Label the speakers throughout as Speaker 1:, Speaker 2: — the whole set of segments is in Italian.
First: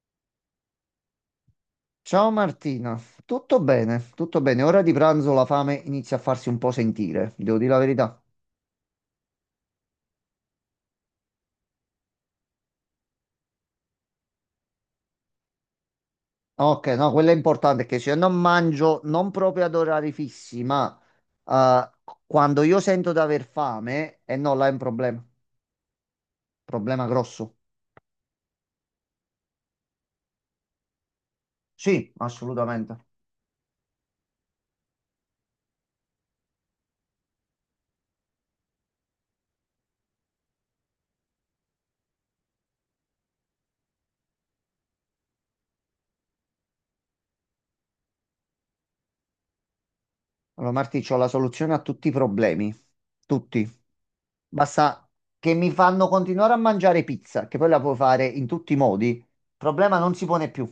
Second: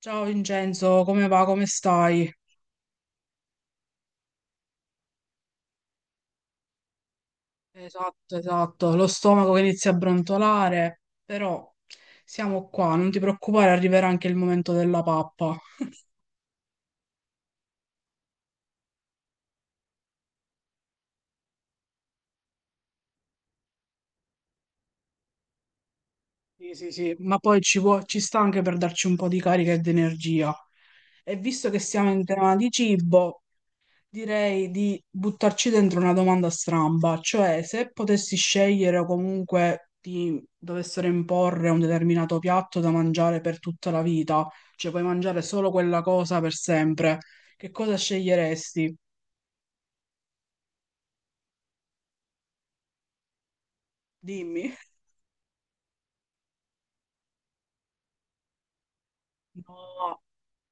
Speaker 1: Ciao Vincenzo, come va? Come stai?
Speaker 2: Ciao Martina, tutto bene, tutto bene. Ora di pranzo la fame inizia a farsi un po' sentire, vi devo dire la verità.
Speaker 1: Esatto, esatto, lo stomaco che inizia a brontolare, però siamo qua, non ti preoccupare, arriverà anche il momento della pappa.
Speaker 2: Ok, no, quello è importante, che se io non mangio, non proprio ad orari fissi, ma eh, quando io sento di aver fame, e no, là è un problema,
Speaker 1: Sì, sì,
Speaker 2: problema
Speaker 1: sì, ma
Speaker 2: grosso.
Speaker 1: poi ci sta anche per darci un po' di carica e di energia. E visto che siamo
Speaker 2: Sì,
Speaker 1: in tema di
Speaker 2: assolutamente.
Speaker 1: cibo, direi di buttarci dentro una domanda stramba, cioè se potessi scegliere o comunque ti dovessero imporre un determinato piatto da mangiare per tutta la vita, cioè puoi mangiare solo quella cosa per sempre, che cosa sceglieresti?
Speaker 2: Allora Marti, c'ho la soluzione a tutti i problemi, tutti.
Speaker 1: Dimmi.
Speaker 2: Basta che mi fanno continuare a mangiare pizza, che poi la puoi fare in tutti i modi, il problema non
Speaker 1: No,
Speaker 2: si pone più.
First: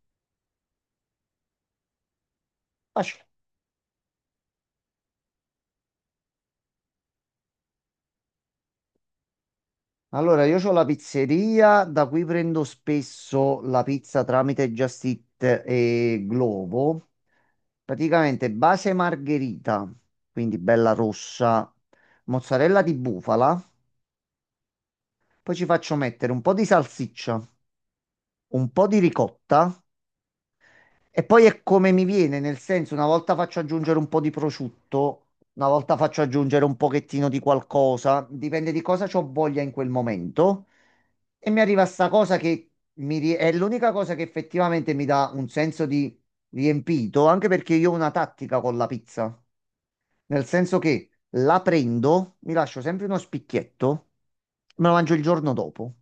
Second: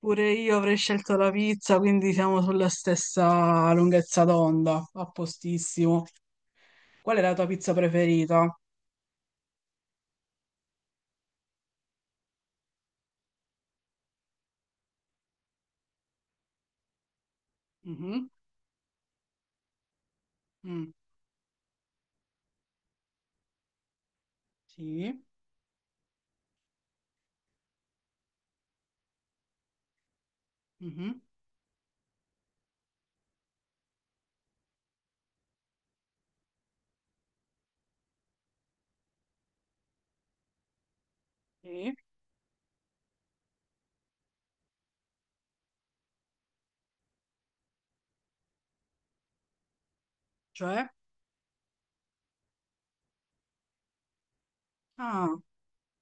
Speaker 1: pure io avrei scelto la pizza, quindi siamo sulla
Speaker 2: Facile.
Speaker 1: stessa lunghezza d'onda, a postissimo. Qual è la tua pizza preferita?
Speaker 2: Allora, io ho la pizzeria da cui prendo spesso la pizza tramite Just Eat e Glovo.
Speaker 1: Mhm.
Speaker 2: Praticamente base margherita, quindi bella
Speaker 1: Mm.
Speaker 2: rossa, mozzarella di bufala,
Speaker 1: Sì.
Speaker 2: poi ci faccio mettere un po' di salsiccia, un po' di ricotta.
Speaker 1: Mhm.
Speaker 2: E poi è come mi viene, nel senso, una volta faccio aggiungere un po' di prosciutto, una volta faccio aggiungere un pochettino di qualcosa, dipende di cosa ho voglia in quel momento. E mi arriva
Speaker 1: Sì.
Speaker 2: sta cosa che è l'unica cosa che effettivamente mi dà un senso di riempito, anche perché io ho una tattica con la pizza, nel senso
Speaker 1: Cioè?
Speaker 2: che la prendo, mi lascio sempre uno spicchietto, me lo mangio il
Speaker 1: Ah.
Speaker 2: giorno dopo,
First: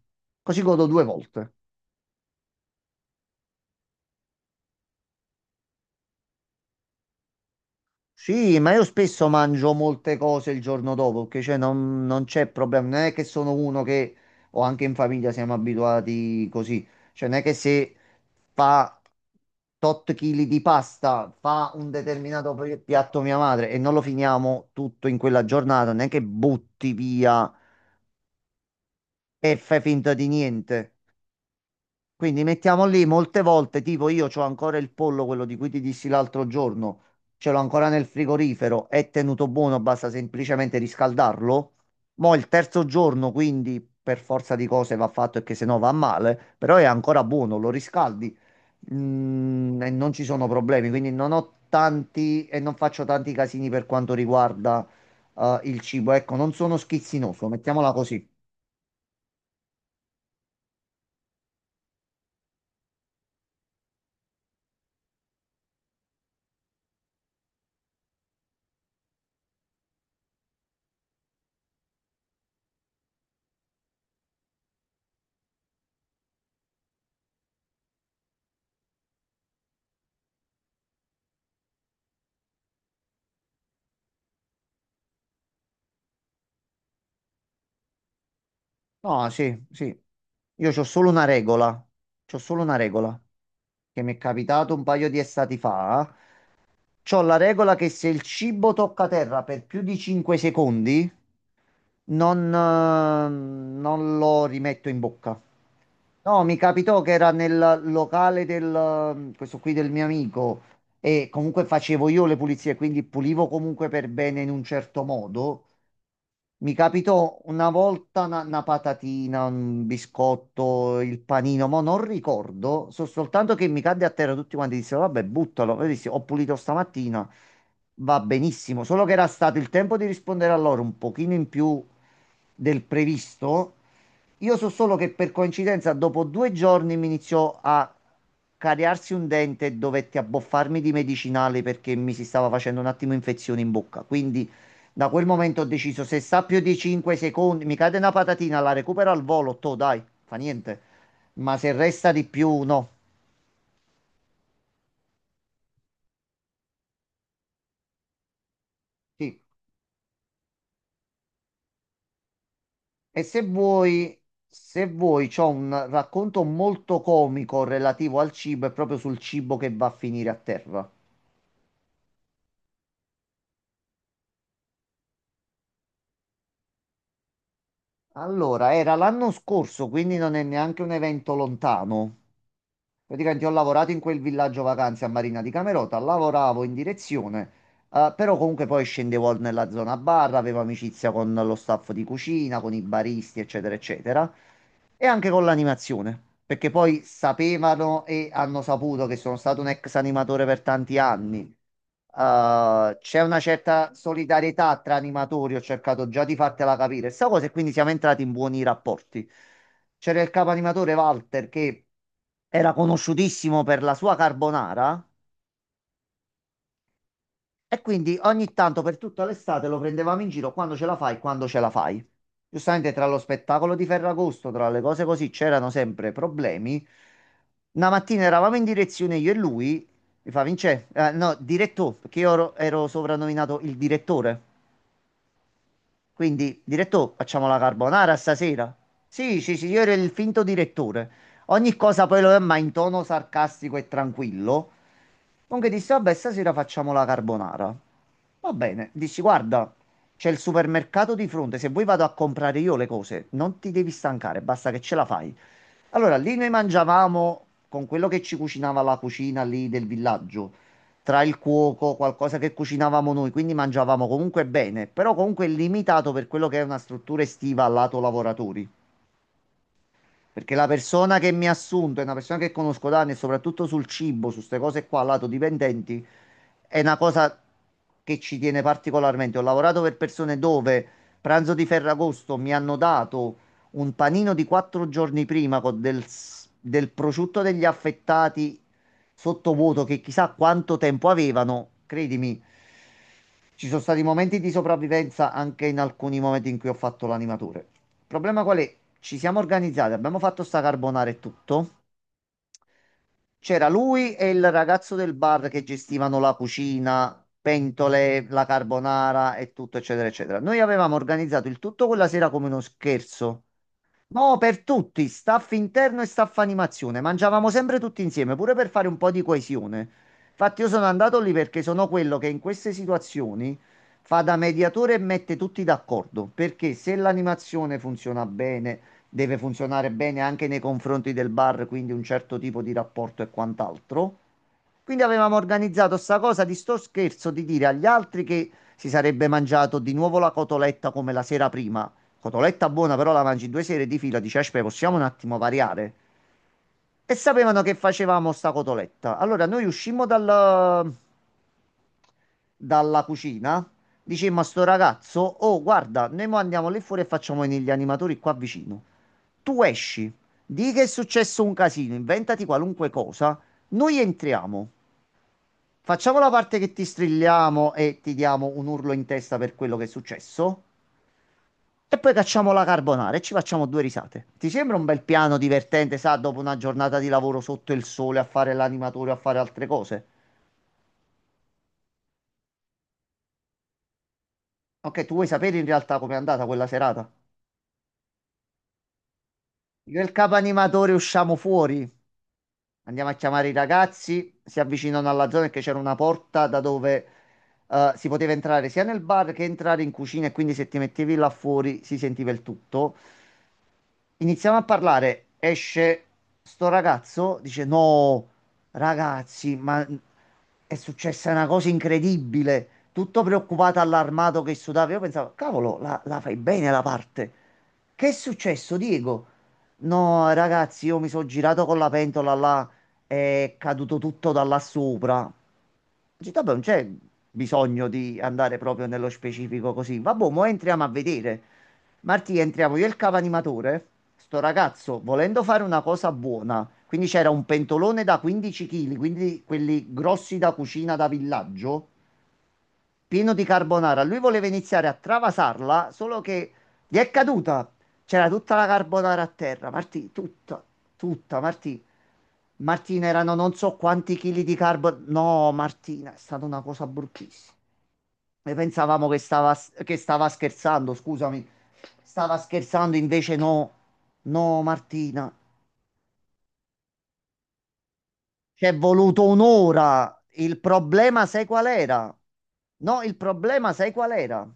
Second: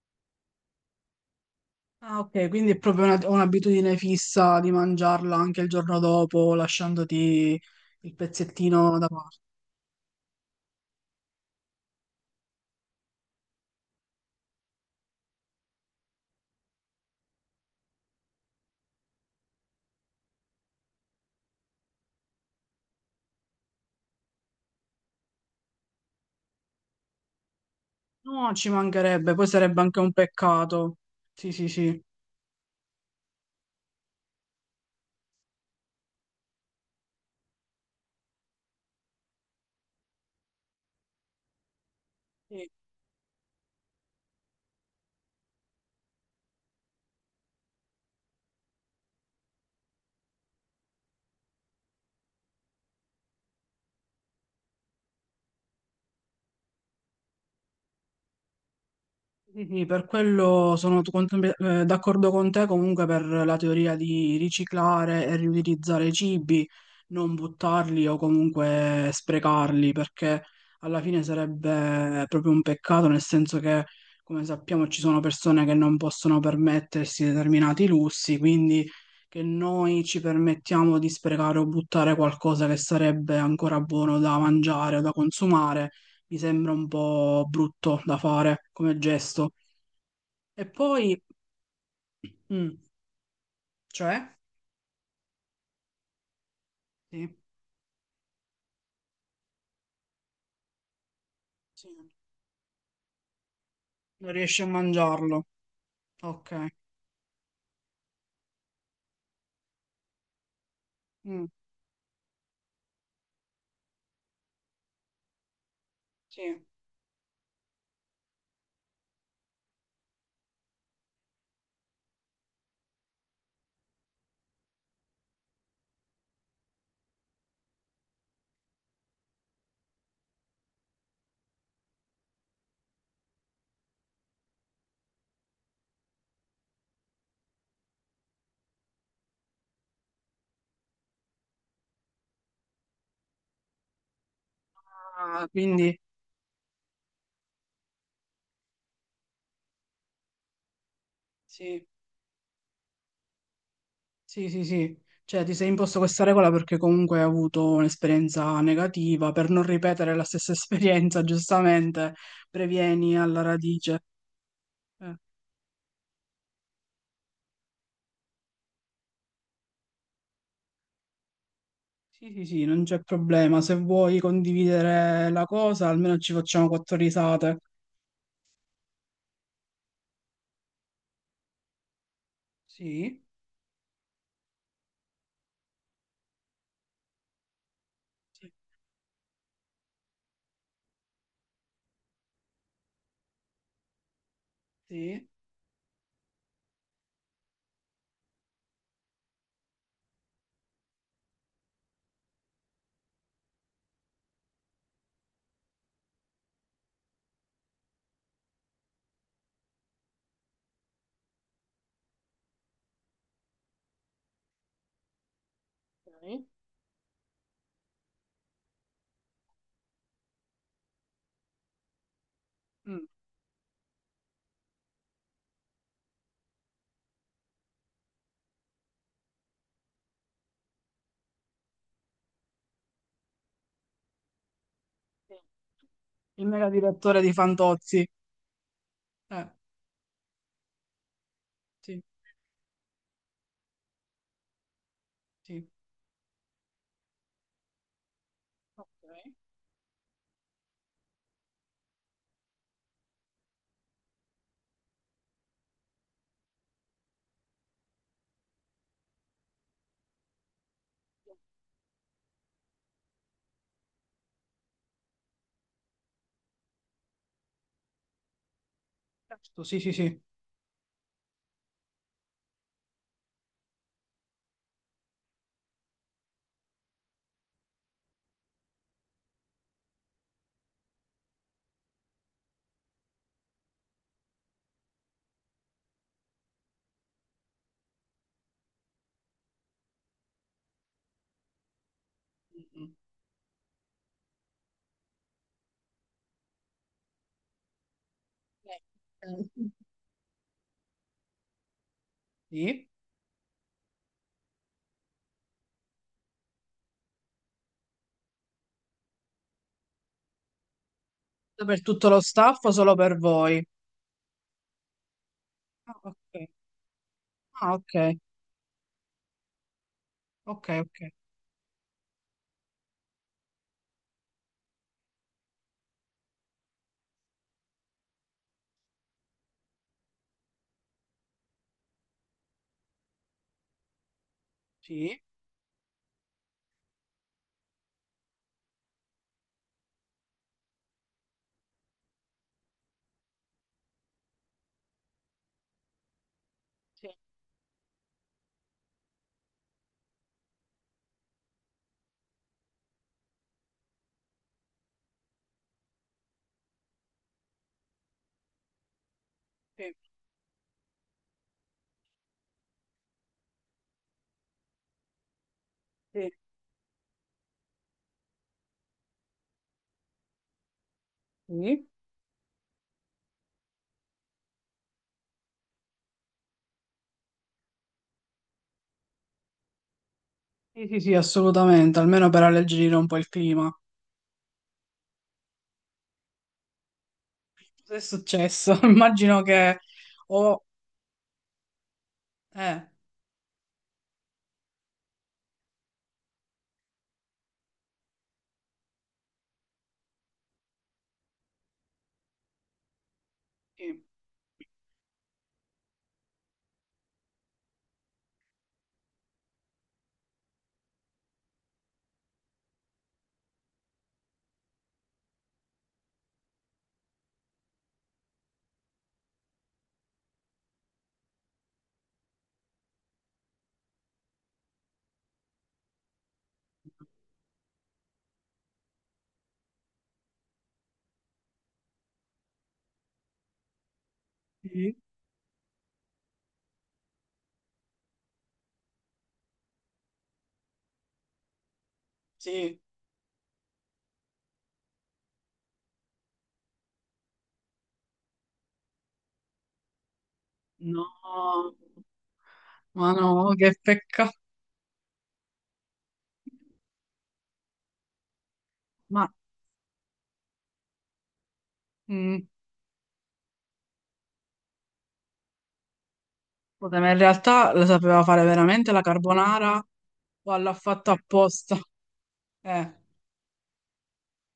Speaker 2: così godo due volte.
Speaker 1: Ah, ok, quindi è proprio un'abitudine fissa di mangiarla anche il giorno dopo, lasciandoti il
Speaker 2: Sì, ma io
Speaker 1: pezzettino da
Speaker 2: spesso
Speaker 1: parte.
Speaker 2: mangio molte cose il giorno dopo, perché cioè non c'è problema, non è che sono uno che, o anche in famiglia siamo abituati così, cioè non è che se fa tot chili di pasta, fa un determinato piatto mia madre e non lo finiamo tutto in quella giornata, non è che butti via
Speaker 1: No, ci mancherebbe, poi
Speaker 2: e
Speaker 1: sarebbe
Speaker 2: fai
Speaker 1: anche un
Speaker 2: finta di niente.
Speaker 1: peccato. Sì, sì, sì.
Speaker 2: Quindi mettiamo lì molte volte, tipo io ho ancora il pollo, quello di cui ti dissi l'altro giorno, ce l'ho ancora nel frigorifero, è tenuto buono, basta semplicemente riscaldarlo. Mo' il
Speaker 1: Sì.
Speaker 2: terzo giorno, quindi per forza di cose va fatto e che se no va male, però è ancora buono, lo riscaldi, e non ci sono problemi, quindi non ho tanti e non faccio tanti casini per quanto riguarda, il cibo. Ecco, non sono schizzinoso, mettiamola così.
Speaker 1: Sì, sì, per quello d'accordo con te comunque per la teoria di riciclare e riutilizzare i cibi, non buttarli o comunque sprecarli, perché alla fine sarebbe proprio un peccato, nel senso che, come sappiamo, ci sono persone che non possono permettersi determinati lussi, quindi che noi ci permettiamo di sprecare o buttare qualcosa che sarebbe ancora buono da mangiare o da consumare mi sembra un po' brutto da fare come
Speaker 2: No,
Speaker 1: gesto.
Speaker 2: sì, sì.
Speaker 1: E
Speaker 2: Io c'ho
Speaker 1: poi,
Speaker 2: solo una regola. C'ho solo una
Speaker 1: mm,
Speaker 2: regola che mi è
Speaker 1: cioè,
Speaker 2: capitato un paio di estati fa. C'ho
Speaker 1: sì,
Speaker 2: la regola che se il cibo tocca terra per più di 5 secondi,
Speaker 1: sì,
Speaker 2: non
Speaker 1: non
Speaker 2: lo
Speaker 1: riesci a
Speaker 2: rimetto in bocca.
Speaker 1: mangiarlo.
Speaker 2: No, mi
Speaker 1: Ok,
Speaker 2: capitò che era nel locale del, questo qui del mio amico e
Speaker 1: mm,
Speaker 2: comunque facevo io le pulizie, quindi pulivo comunque per bene in un certo modo.
Speaker 1: sì.
Speaker 2: Mi capitò una volta una patatina, un biscotto, il panino, ma non ricordo, so soltanto che mi cadde a terra. Tutti quanti dissero, vabbè, buttalo. Io dissi, ho pulito stamattina, va benissimo, solo che era stato il tempo di rispondere a loro un pochino in più del previsto. Io so solo che per coincidenza dopo 2 giorni mi iniziò a cariarsi un dente e dovetti abboffarmi di medicinali perché mi si stava facendo un attimo infezione in bocca. Quindi da quel
Speaker 1: Ah,
Speaker 2: momento ho
Speaker 1: quindi,
Speaker 2: deciso, se sta più di 5 secondi, mi cade una patatina, la recupero al volo, to, dai, fa niente. Ma se
Speaker 1: sì,
Speaker 2: resta di più, no.
Speaker 1: sì, sì, sì. Cioè, ti sei imposto questa regola perché comunque hai avuto un'esperienza negativa,
Speaker 2: Sì.
Speaker 1: per non ripetere la stessa esperienza, giustamente, previeni
Speaker 2: E
Speaker 1: alla
Speaker 2: se vuoi,
Speaker 1: radice.
Speaker 2: se
Speaker 1: Eh,
Speaker 2: vuoi, c'ho un racconto molto comico relativo al cibo e proprio sul cibo che va a finire a terra.
Speaker 1: Sì, sì, sì, non c'è problema. Se vuoi condividere la cosa, almeno ci facciamo quattro risate.
Speaker 2: Allora, era l'anno scorso, quindi non è neanche un evento lontano.
Speaker 1: Sì.
Speaker 2: Praticamente ho lavorato in quel villaggio vacanze a Marina di Camerota, lavoravo in direzione, però
Speaker 1: Sì.
Speaker 2: comunque poi scendevo nella zona bar, avevo amicizia con lo staff di cucina, con i baristi, eccetera, eccetera. E
Speaker 1: Sì.
Speaker 2: anche con l'animazione, perché poi sapevano e hanno saputo che sono stato un ex animatore per tanti anni. C'è una certa solidarietà tra animatori, ho cercato già di fartela capire sta cosa, e quindi siamo entrati in buoni rapporti. C'era il capo animatore Walter che era conosciutissimo per la sua carbonara,
Speaker 1: Ok.
Speaker 2: e quindi ogni tanto per tutta l'estate lo prendevamo in giro: quando ce la fai, quando ce la fai. Giustamente tra
Speaker 1: Mm.
Speaker 2: lo spettacolo di Ferragosto, tra le cose così, c'erano sempre problemi. Una mattina eravamo in direzione io e lui, mi fa: Vince, no, direttore, perché io ero soprannominato il direttore.
Speaker 1: Sì. Il
Speaker 2: Quindi,
Speaker 1: mega
Speaker 2: direttore,
Speaker 1: direttore di
Speaker 2: facciamo la
Speaker 1: Fantozzi.
Speaker 2: carbonara stasera. Sì,
Speaker 1: Eh,
Speaker 2: sì, sì, io ero il finto direttore. Ogni
Speaker 1: sì,
Speaker 2: cosa poi lo è, ma in tono sarcastico e tranquillo.
Speaker 1: sì.
Speaker 2: Comunque dissi, vabbè, stasera facciamo la carbonara. Va bene,
Speaker 1: Ok.
Speaker 2: dici, guarda, c'è il supermercato di fronte, se vuoi vado a comprare io le cose, non ti devi stancare, basta che ce la fai. Allora, lì noi mangiavamo con quello che ci cucinava la cucina lì del villaggio, tra il cuoco, qualcosa che cucinavamo noi, quindi mangiavamo comunque bene, però comunque limitato per quello che è una struttura estiva al lato lavoratori.
Speaker 1: Giusto. Sì, sì, sì.
Speaker 2: Perché la persona che mi ha assunto è una persona che conosco da anni e soprattutto sul cibo, su queste cose qua, al lato dipendenti, è una cosa che ci tiene particolarmente. Ho lavorato per persone dove pranzo di Ferragosto mi hanno dato un panino di 4 giorni prima, con del, del prosciutto degli affettati sottovuoto che chissà quanto tempo avevano. Credimi,
Speaker 1: Mm.
Speaker 2: ci sono stati momenti di sopravvivenza anche in alcuni momenti in cui ho fatto l'animatore. Il problema qual è?
Speaker 1: Lei.
Speaker 2: Ci siamo organizzati, abbiamo fatto sta carbonara e tutto.
Speaker 1: Sì.
Speaker 2: C'era lui e il ragazzo del bar che gestivano la cucina, pentole, la carbonara e tutto, eccetera, eccetera. Noi avevamo organizzato il
Speaker 1: Per
Speaker 2: tutto quella
Speaker 1: tutto lo
Speaker 2: sera come uno
Speaker 1: staff o solo per
Speaker 2: scherzo.
Speaker 1: voi?
Speaker 2: No, per tutti, staff
Speaker 1: Ah,
Speaker 2: interno e staff
Speaker 1: ok.
Speaker 2: animazione. Mangiavamo
Speaker 1: Ah,
Speaker 2: sempre tutti
Speaker 1: ok.
Speaker 2: insieme, pure per fare un po' di coesione. Infatti
Speaker 1: Ok,
Speaker 2: io sono
Speaker 1: ok.
Speaker 2: andato lì perché sono quello che in queste situazioni fa da mediatore e mette tutti d'accordo, perché se l'animazione funziona bene, deve funzionare bene anche nei confronti del bar, quindi un certo tipo di rapporto e quant'altro. Quindi
Speaker 1: Sì.
Speaker 2: avevamo organizzato sta cosa di sto scherzo di dire agli altri che si sarebbe mangiato di nuovo la cotoletta come la sera prima. Cotoletta buona, però la mangi in due sere di fila, dici, aspetta, possiamo un attimo variare?
Speaker 1: Sì.
Speaker 2: E sapevano che facevamo sta cotoletta. Allora noi uscimmo dalla cucina, dicemmo a sto ragazzo: oh guarda, noi mo andiamo lì fuori e facciamo venire gli animatori qua vicino. Tu
Speaker 1: Sì,
Speaker 2: esci, di che è successo un casino, inventati qualunque cosa, noi entriamo, facciamo la
Speaker 1: sì,
Speaker 2: parte che ti strilliamo e ti diamo un urlo in testa per quello che è successo.
Speaker 1: sì.
Speaker 2: E poi cacciamo la carbonara e ci facciamo due risate. Ti sembra un bel piano divertente, sa, dopo una giornata di lavoro sotto il sole a fare l'animatore, a fare altre cose?
Speaker 1: Sì, sì, sì, assolutamente, almeno per alleggerire un po' il clima.
Speaker 2: Ok, tu vuoi sapere in realtà com'è andata quella serata?
Speaker 1: Cosa è successo? Immagino che...
Speaker 2: Io e il capo
Speaker 1: o
Speaker 2: animatore usciamo fuori,
Speaker 1: eh,
Speaker 2: andiamo a chiamare i ragazzi, si avvicinano alla zona che c'era una porta da dove si poteva entrare sia nel bar che entrare in cucina, e quindi se ti mettevi là fuori si sentiva il tutto.
Speaker 1: sì,
Speaker 2: Iniziamo a parlare. Esce sto ragazzo, dice: No, ragazzi, ma è successa una cosa incredibile. Tutto preoccupato, allarmato, che sudava. Io pensavo: cavolo, la fai bene la parte. Che è successo, Diego? No, ragazzi, io mi sono girato con la pentola là. È caduto tutto da là sopra. Ho detto: vabbè, non c'è bisogno di andare proprio nello specifico così. Vabbè, mo entriamo a vedere. Martì, entriamo io e il capo animatore. Sto
Speaker 1: sì,
Speaker 2: ragazzo, volendo fare una cosa buona, quindi c'era un pentolone da 15 kg, quindi quelli grossi da cucina da villaggio,
Speaker 1: sì.
Speaker 2: pieno di carbonara. Lui voleva iniziare a travasarla, solo che gli è caduta. C'era tutta la carbonara a terra, Martì, tutta,
Speaker 1: No.
Speaker 2: tutta, Martì. Martina,
Speaker 1: Ma
Speaker 2: erano
Speaker 1: no,
Speaker 2: non so
Speaker 1: che
Speaker 2: quanti
Speaker 1: peccato.
Speaker 2: chili di carbonara. No, Martina, è stata una cosa bruttissima. Noi pensavamo
Speaker 1: Ma
Speaker 2: che stava scherzando, scusami. Stava
Speaker 1: mm,
Speaker 2: scherzando, invece no. No, Martina.
Speaker 1: vabbè, ma in realtà la sapeva fare
Speaker 2: Ci è
Speaker 1: veramente la
Speaker 2: voluto
Speaker 1: carbonara
Speaker 2: un'ora.
Speaker 1: o
Speaker 2: Il
Speaker 1: l'ha fatta
Speaker 2: problema, sai qual
Speaker 1: apposta?
Speaker 2: era?
Speaker 1: Eh,
Speaker 2: No, il problema, sai qual era?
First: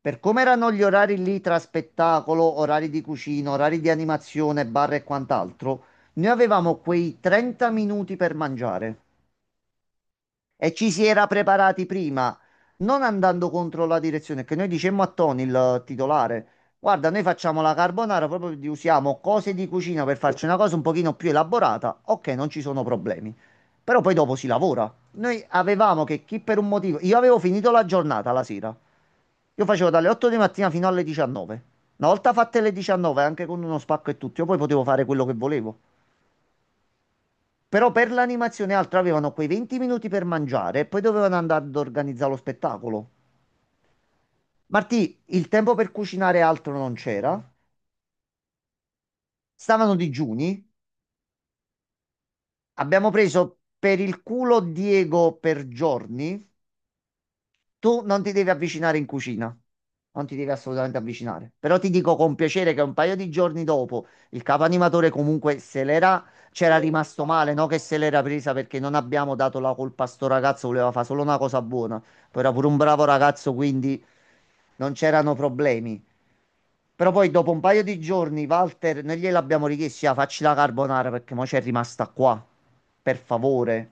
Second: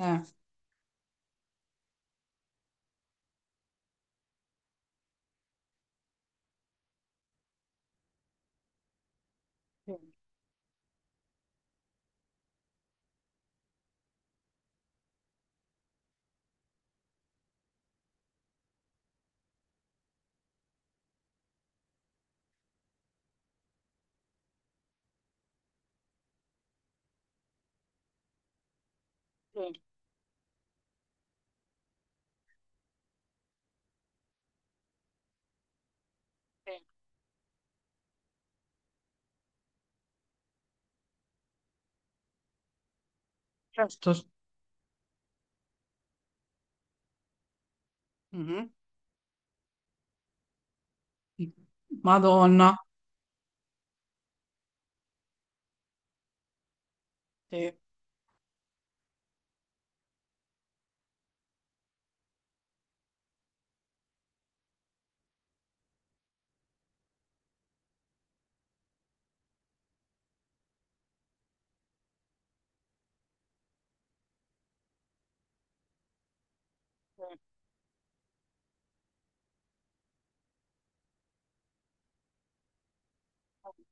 Speaker 2: Per
Speaker 1: eh.
Speaker 2: come erano gli orari lì tra spettacolo, orari di cucina, orari di animazione, bar e quant'altro, noi avevamo quei 30 minuti per mangiare
Speaker 1: Sì,
Speaker 2: e ci si era preparati prima, non andando contro la direzione, che noi dicemmo a Tony, il titolare: guarda, noi facciamo la carbonara, proprio usiamo cose di cucina per farci una cosa un pochino più elaborata, ok, non ci sono problemi. Però poi dopo si lavora. Noi avevamo che chi per un motivo, io avevo finito la giornata la sera, io
Speaker 1: sì,
Speaker 2: facevo dalle 8 di mattina fino alle 19. Una volta fatte le 19, anche con uno spacco e tutto, io poi potevo fare quello che volevo.
Speaker 1: sì.
Speaker 2: Però per l'animazione e altro avevano quei 20 minuti per mangiare e poi dovevano andare ad organizzare lo spettacolo.
Speaker 1: Certo.
Speaker 2: Martì, il tempo per cucinare e altro non c'era.
Speaker 1: Mhm.
Speaker 2: Stavano digiuni.
Speaker 1: Madonna.
Speaker 2: Abbiamo preso per il culo Diego per giorni.
Speaker 1: Sì.
Speaker 2: Tu non ti devi avvicinare in cucina, non ti devi assolutamente avvicinare. Però ti dico con piacere che un paio di giorni dopo il capo animatore comunque se l'era, c'era rimasto male, no? Che se l'era presa perché non abbiamo dato la colpa a sto ragazzo, voleva fare solo una cosa buona. Poi era pure un bravo ragazzo, quindi non c'erano problemi. Però poi dopo un paio di giorni, Walter, noi gliel'abbiamo richiesto: ah, facci la carbonara perché mo c'è rimasta qua, per favore.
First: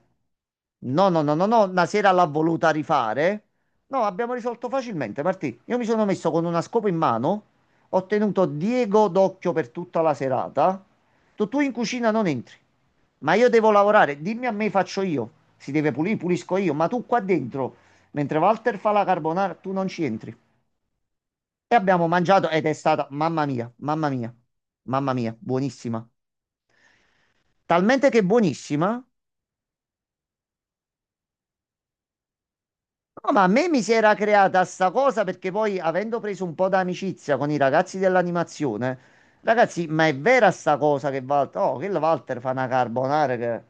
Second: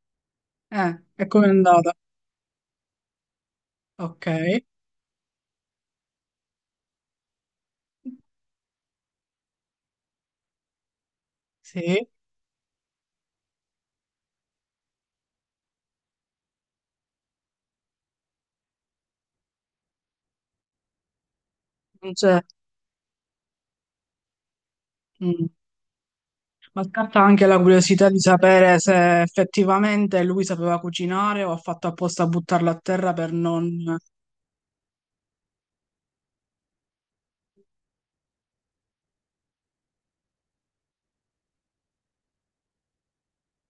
Speaker 2: No, no,
Speaker 1: E
Speaker 2: no, no,
Speaker 1: come è
Speaker 2: no, una
Speaker 1: andata?
Speaker 2: sera l'ha voluta rifare. No,
Speaker 1: Ok.
Speaker 2: abbiamo risolto facilmente, Martì. Io mi sono messo con una scopa in mano, ho tenuto Diego d'occhio per tutta la serata. Tu in
Speaker 1: Sì.
Speaker 2: cucina non entri, ma io devo lavorare. Dimmi a me, faccio io. Si deve pulire, pulisco io, ma tu qua dentro, mentre Walter fa la carbonara, tu non ci entri. E abbiamo
Speaker 1: Non c'è.
Speaker 2: mangiato ed è stata, mamma mia, mamma mia, mamma mia,
Speaker 1: Mm.
Speaker 2: buonissima.
Speaker 1: Ma scatta anche la
Speaker 2: Talmente
Speaker 1: curiosità di
Speaker 2: che
Speaker 1: sapere
Speaker 2: buonissima.
Speaker 1: se effettivamente lui sapeva cucinare o ha fatto apposta a buttarla a terra
Speaker 2: No,
Speaker 1: per
Speaker 2: ma a me mi si
Speaker 1: non...
Speaker 2: era creata sta cosa perché poi avendo preso un po' d'amicizia con i ragazzi dell'animazione, ragazzi, ma è vera sta cosa che Walter, oh, che il Walter fa una carbonara che...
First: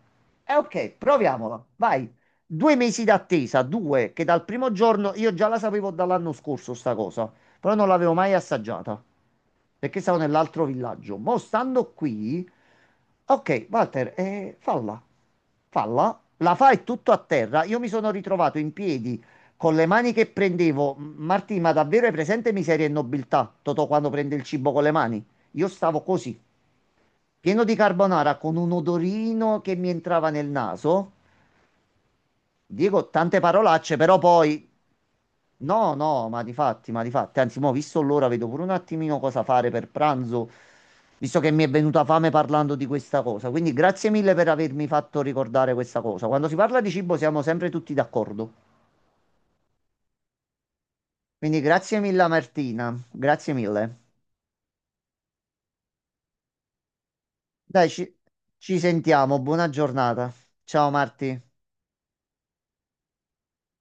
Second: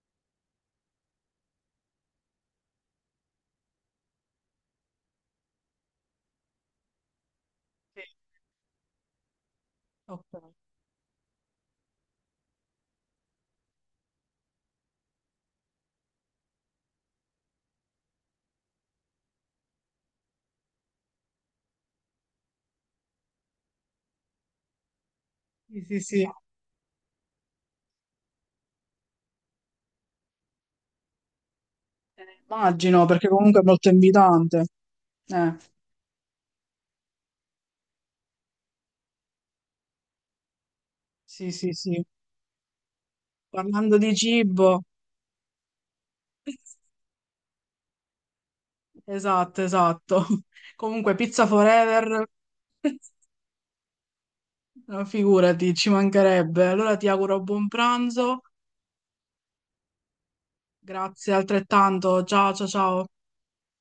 Speaker 2: Eh ok, proviamola, vai. 2 mesi d'attesa, due, che dal primo giorno io già la sapevo dall'anno scorso sta cosa, però non
Speaker 1: Sì.
Speaker 2: l'avevo mai assaggiata perché stavo
Speaker 1: Ok.
Speaker 2: nell'altro villaggio. Mo' stando qui, ok, Walter, falla. Falla, la fa e tutto a terra. Io mi sono ritrovato in piedi con le mani che prendevo. Martì, ma davvero hai presente Miseria e nobiltà? Totò quando prende il cibo con le mani. Io
Speaker 1: Sì, sì,
Speaker 2: stavo
Speaker 1: sì.
Speaker 2: così, pieno di carbonara, con un odorino che mi entrava nel naso.
Speaker 1: Immagino,
Speaker 2: Dico
Speaker 1: perché
Speaker 2: tante
Speaker 1: comunque è molto
Speaker 2: parolacce, però poi...
Speaker 1: invitante. Eh,
Speaker 2: No, no, ma di fatti, ma di fatti. Anzi, mo, visto l'ora, vedo pure un attimino cosa fare per pranzo, visto che
Speaker 1: sì,
Speaker 2: mi è
Speaker 1: sì, sì.
Speaker 2: venuta fame parlando di questa cosa. Quindi
Speaker 1: Parlando
Speaker 2: grazie
Speaker 1: di
Speaker 2: mille per
Speaker 1: cibo,
Speaker 2: avermi fatto ricordare questa cosa. Quando si parla di cibo siamo sempre tutti d'accordo.
Speaker 1: esatto, esatto. Comunque, pizza
Speaker 2: Quindi grazie mille
Speaker 1: forever,
Speaker 2: a Martina, grazie mille.
Speaker 1: no, figurati, ci mancherebbe. Allora ti auguro buon
Speaker 2: Dai,
Speaker 1: pranzo,
Speaker 2: ci sentiamo, buona giornata. Ciao
Speaker 1: grazie
Speaker 2: Marti.
Speaker 1: altrettanto. Ciao, ciao, ciao.